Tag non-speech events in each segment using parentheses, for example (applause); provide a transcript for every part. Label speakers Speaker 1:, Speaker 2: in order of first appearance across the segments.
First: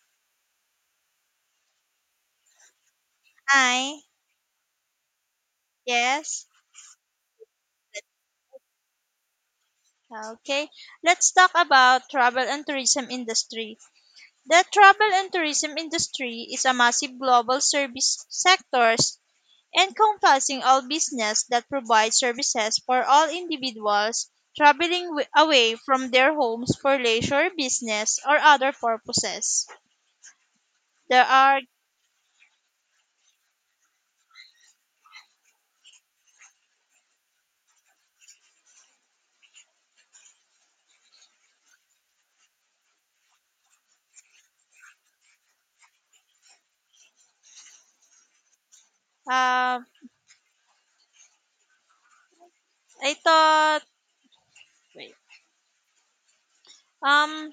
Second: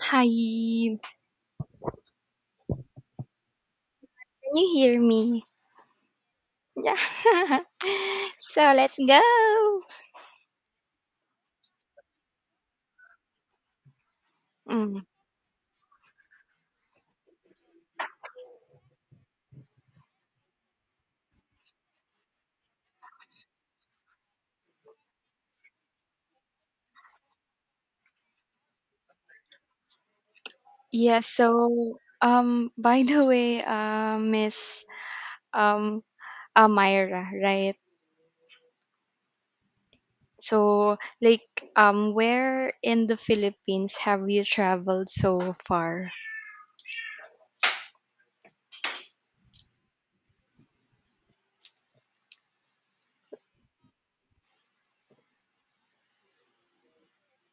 Speaker 1: Hi, can
Speaker 2: Hi.
Speaker 1: you hear me?
Speaker 2: Yes.
Speaker 1: Yeah. (laughs) So let's go.
Speaker 2: Okay. Let's talk about travel and tourism industry. The
Speaker 1: Mm.
Speaker 2: travel and tourism industry is a massive global service sectors encompassing all business that provide services for all individuals traveling away from their homes for leisure, business, or other purposes.
Speaker 1: Yeah,
Speaker 2: There are
Speaker 1: so by the way, Miss um uh, right? So where in the Philippines have you traveled so far?
Speaker 2: uh, I thought wait, um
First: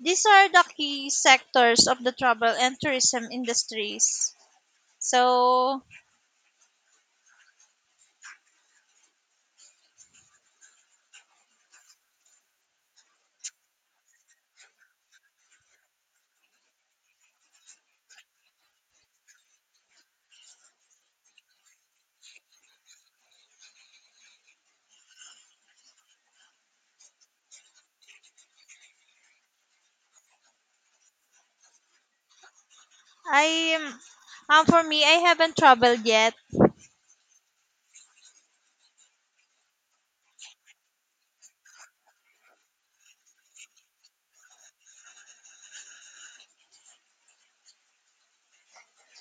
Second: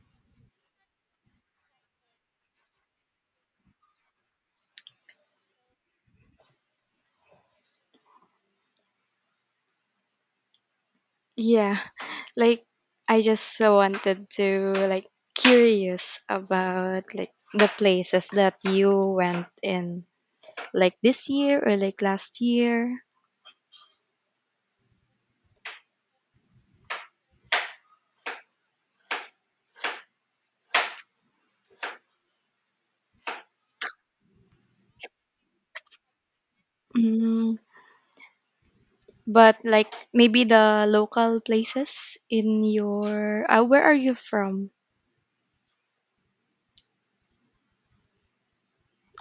Speaker 2: these are the key sectors of the travel and tourism industries. So
Speaker 1: Yeah, like I just so wanted to curious about like the places that you went in like this year or like last year.
Speaker 2: I am for me I haven't traveled yet.
Speaker 1: Mm, but like maybe the local places in your where are you from?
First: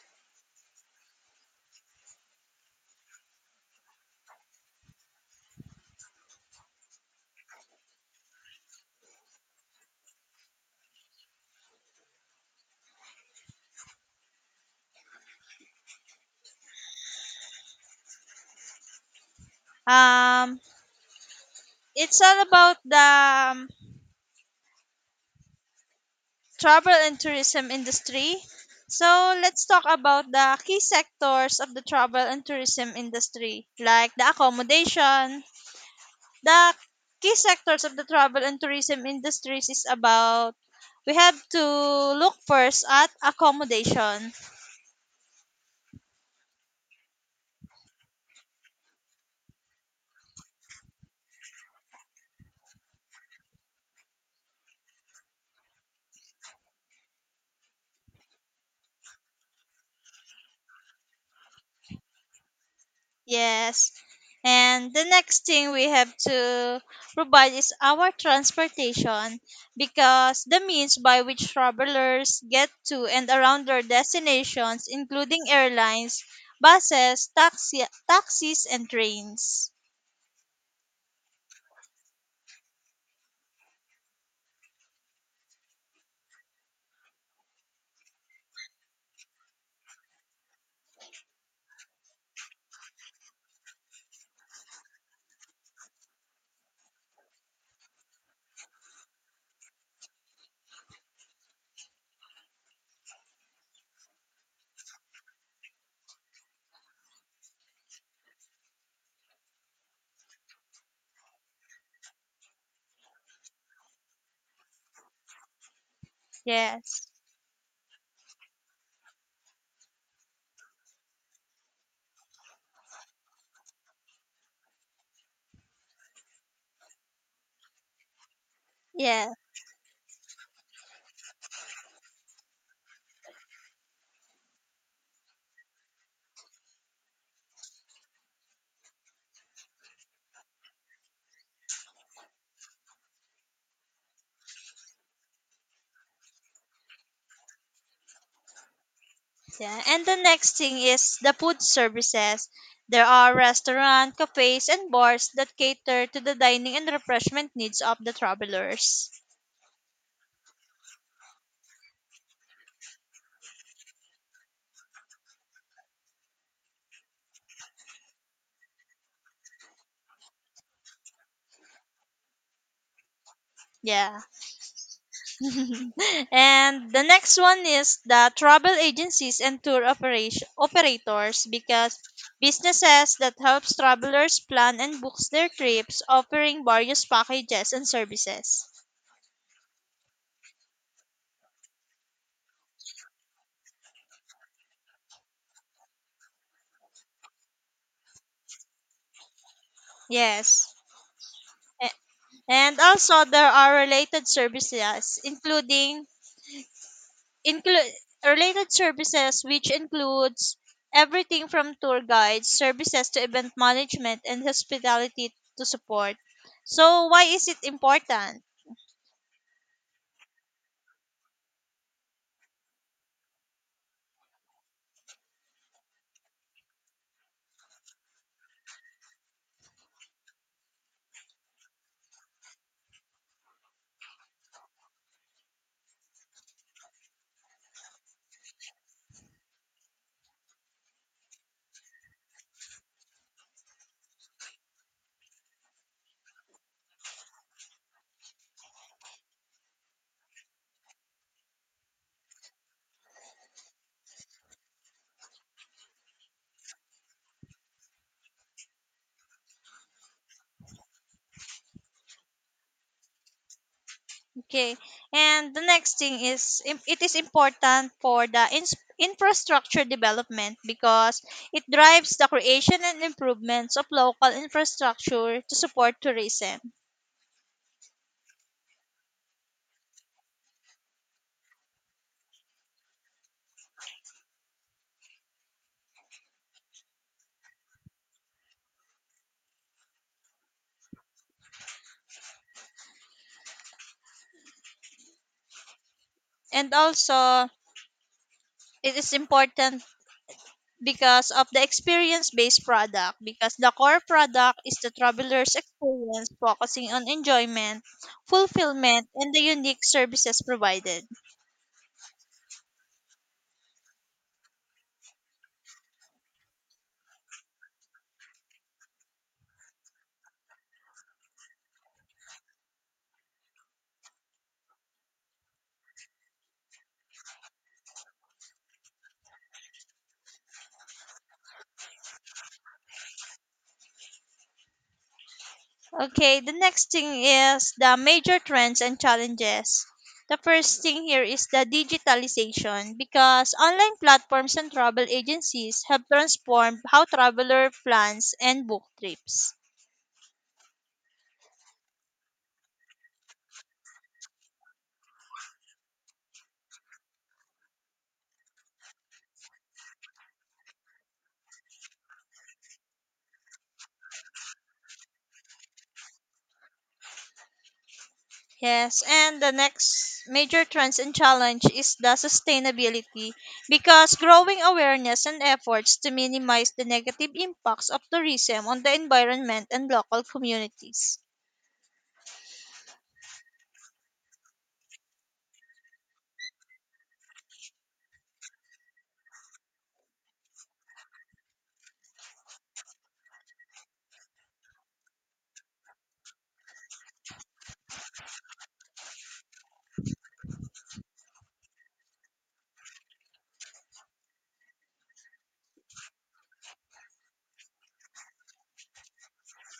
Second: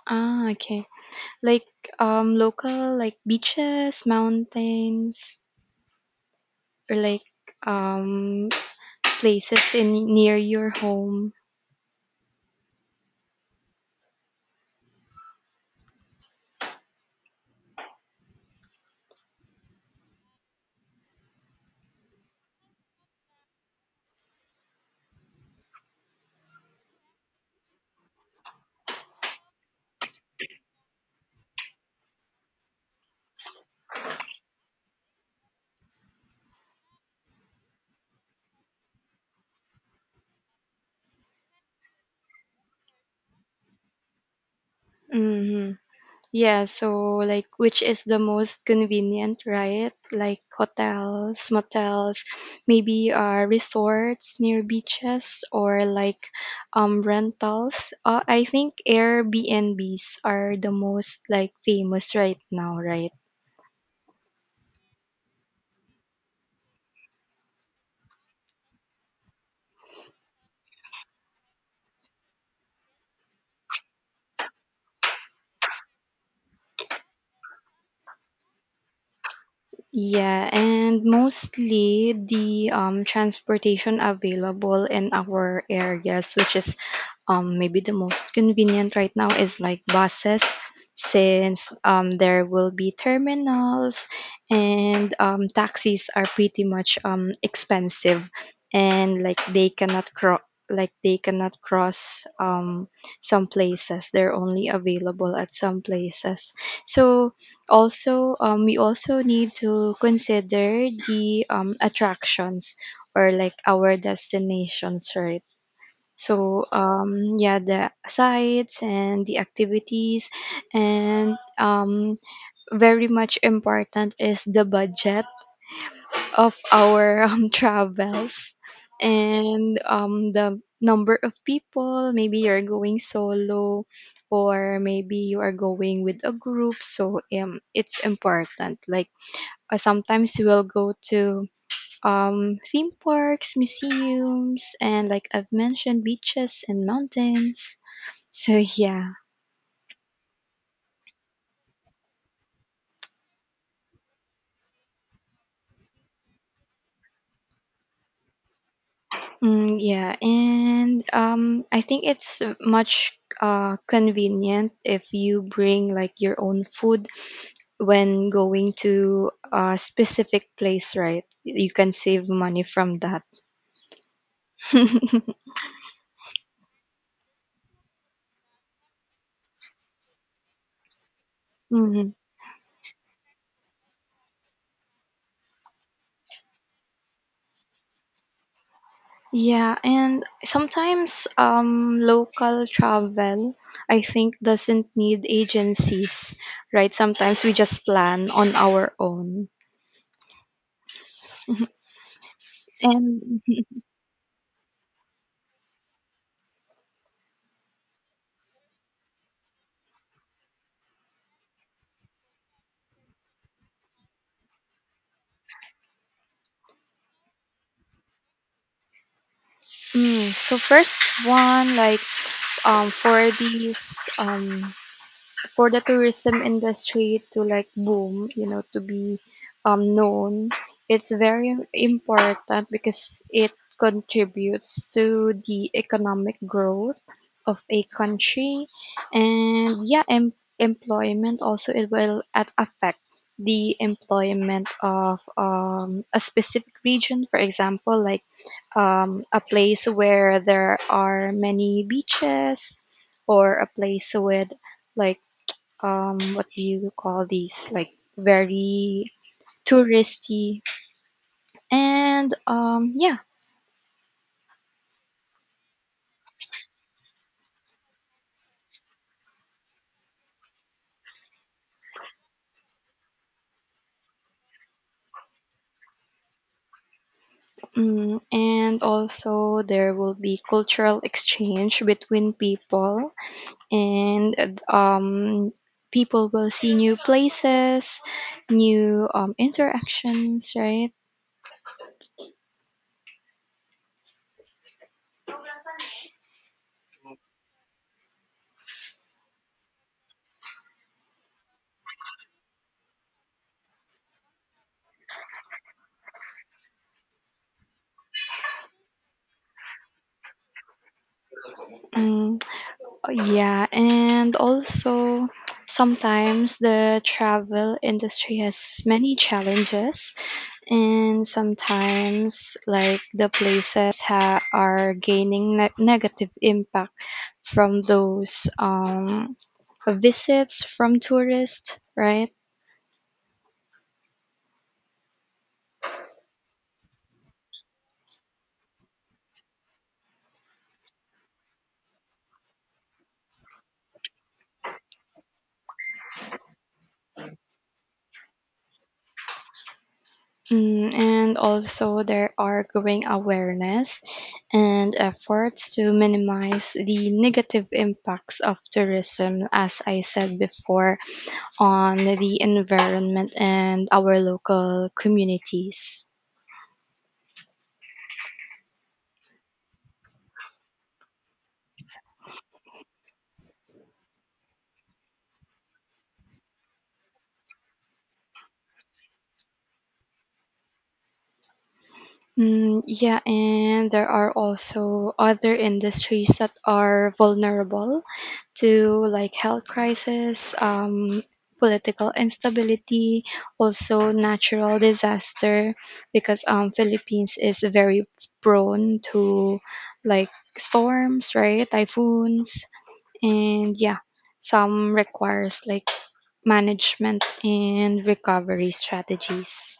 Speaker 1: Ah, okay. Like local like beaches, mountains, or like um places in near your home.
Speaker 2: Um it's all about the um, travel and tourism industry. So let's talk about the key sectors of the travel and tourism industry like the accommodation. The key sectors of the travel and tourism industries is about we have to look first at accommodation.
Speaker 1: Mm-hmm. Yeah, so like which is the most convenient, right? Like hotels, motels, maybe resorts near beaches or like rentals. I think Airbnbs are the most like famous right now, right?
Speaker 2: Yes. And the next thing we have to provide is our transportation because the means by which travelers get to and around their destinations, including airlines, buses, taxis, and trains.
Speaker 1: Yeah, and mostly the transportation available in our areas, which is maybe the most convenient right now, is like buses, since there will be terminals and taxis are pretty much expensive, and like they cannot cross. Like they cannot cross some places. They're only available at some places. So also we also need to consider the attractions or like our destinations, right? so
Speaker 2: Yes.
Speaker 1: um yeah, the sites and the activities, and very much important is the budget of our (laughs) travels,
Speaker 2: Yeah,
Speaker 1: and the number of people, maybe you're going solo or maybe you are going with a group. So it's important, like sometimes we'll go to theme parks, museums, and like I've mentioned, beaches and mountains. So yeah,
Speaker 2: yeah. And the next thing is the food services. There are restaurants, cafes, and bars that cater to the dining and refreshment needs of the travelers.
Speaker 1: mm, yeah, and I think it's much convenient if you bring like your own food when going to a specific place, right? You can save money from that.
Speaker 2: Yeah.
Speaker 1: (laughs)
Speaker 2: (laughs) And the next one is the travel agencies and tour operation operators because
Speaker 1: Mhm.
Speaker 2: businesses that helps travelers plan and books their trips offering various packages and services.
Speaker 1: Yeah, and sometimes local travel, I think, doesn't need agencies, right? Sometimes we just plan on our own.
Speaker 2: Yes. A- and also
Speaker 1: And
Speaker 2: there are include related services which includes everything from tour guides services to event management and hospitality to support. So why is it important?
Speaker 1: mm, so first one, like for these for the tourism industry to like boom, to be known, it's very important because it contributes to the economic growth of a country. And yeah, employment, also it will at affect the employment of a specific region. For example, like a place where there are many beaches or a place with like what do you call these, like very touristy, and yeah.
Speaker 2: Okay, and the next thing is it is important for the infrastructure development because it drives the creation and improvements of local infrastructure to support tourism.
Speaker 1: Mm, and also there will be cultural exchange between people, and people will see new places, new interactions, right?
Speaker 2: And also, it is important because of the experience based product, because the core product is the traveler's experience focusing on enjoyment, fulfillment, and the unique services provided.
Speaker 1: Mm, yeah, and also sometimes the travel industry has many challenges, and sometimes like the places are gaining negative impact from those visits from tourists, right?
Speaker 2: Okay, the next thing is the major trends and challenges. The first thing here is the digitalization, because online platforms and travel agencies have transformed how traveler plans and book trips.
Speaker 1: Mm, and also there are growing awareness and efforts to minimize the negative impacts of tourism, as I said before, on the environment and our local communities.
Speaker 2: Yes, and the next major trends and challenge is the sustainability, because growing awareness and efforts to minimize the negative impacts of tourism on the environment and local communities.
Speaker 1: Mm, yeah, and there are also other industries that are vulnerable to like health crisis, political instability, also natural disaster, because Philippines is very prone to like storms, right? Typhoons, and yeah, some requires like management and recovery strategies.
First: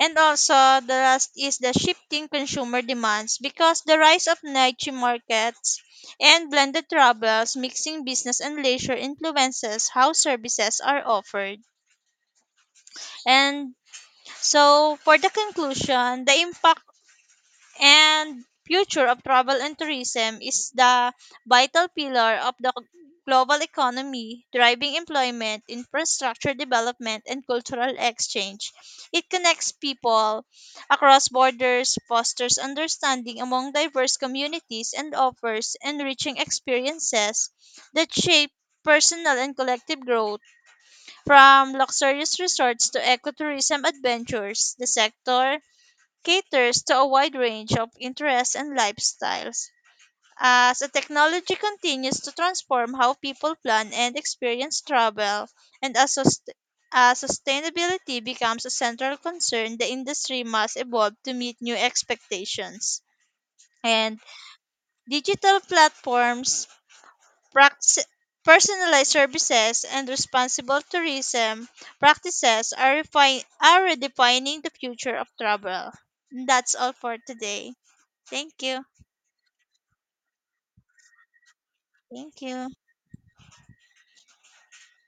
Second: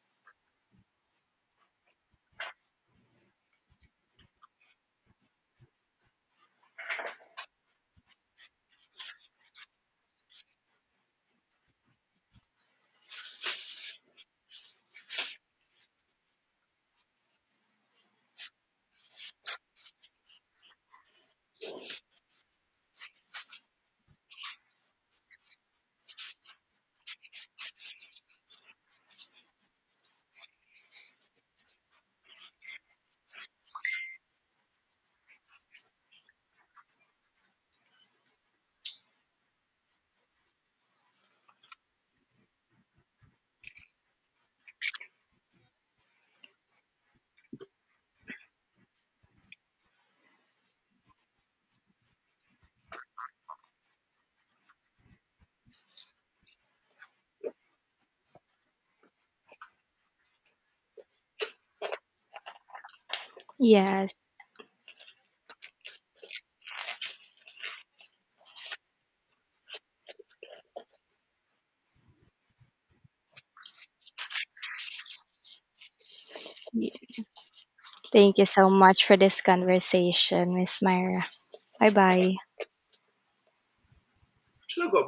Speaker 2: And also, the last is the shifting consumer demands, because the rise of niche markets and blended travels, mixing business and leisure, influences how services are offered. And so, for the conclusion, the impact and future of travel and tourism is the vital pillar of the global economy, driving employment, infrastructure development, and cultural exchange. It connects people across borders, fosters understanding among diverse communities, and offers enriching experiences that shape personal and collective growth. From luxurious resorts to ecotourism adventures, the sector caters to a wide range of interests and lifestyles. As a technology continues to transform how people plan and experience travel, and as sustainability becomes a central concern, the industry must evolve to meet new expectations. And
Speaker 1: Yes.
Speaker 2: digital platforms, prac- personalized services, and responsible tourism practices are, are redefining the future of travel. That's all for today.
Speaker 1: Thank you
Speaker 2: Thank
Speaker 1: so
Speaker 2: you.
Speaker 1: much for this conversation, Miss Myra. Bye
Speaker 2: Thank you.
Speaker 1: bye.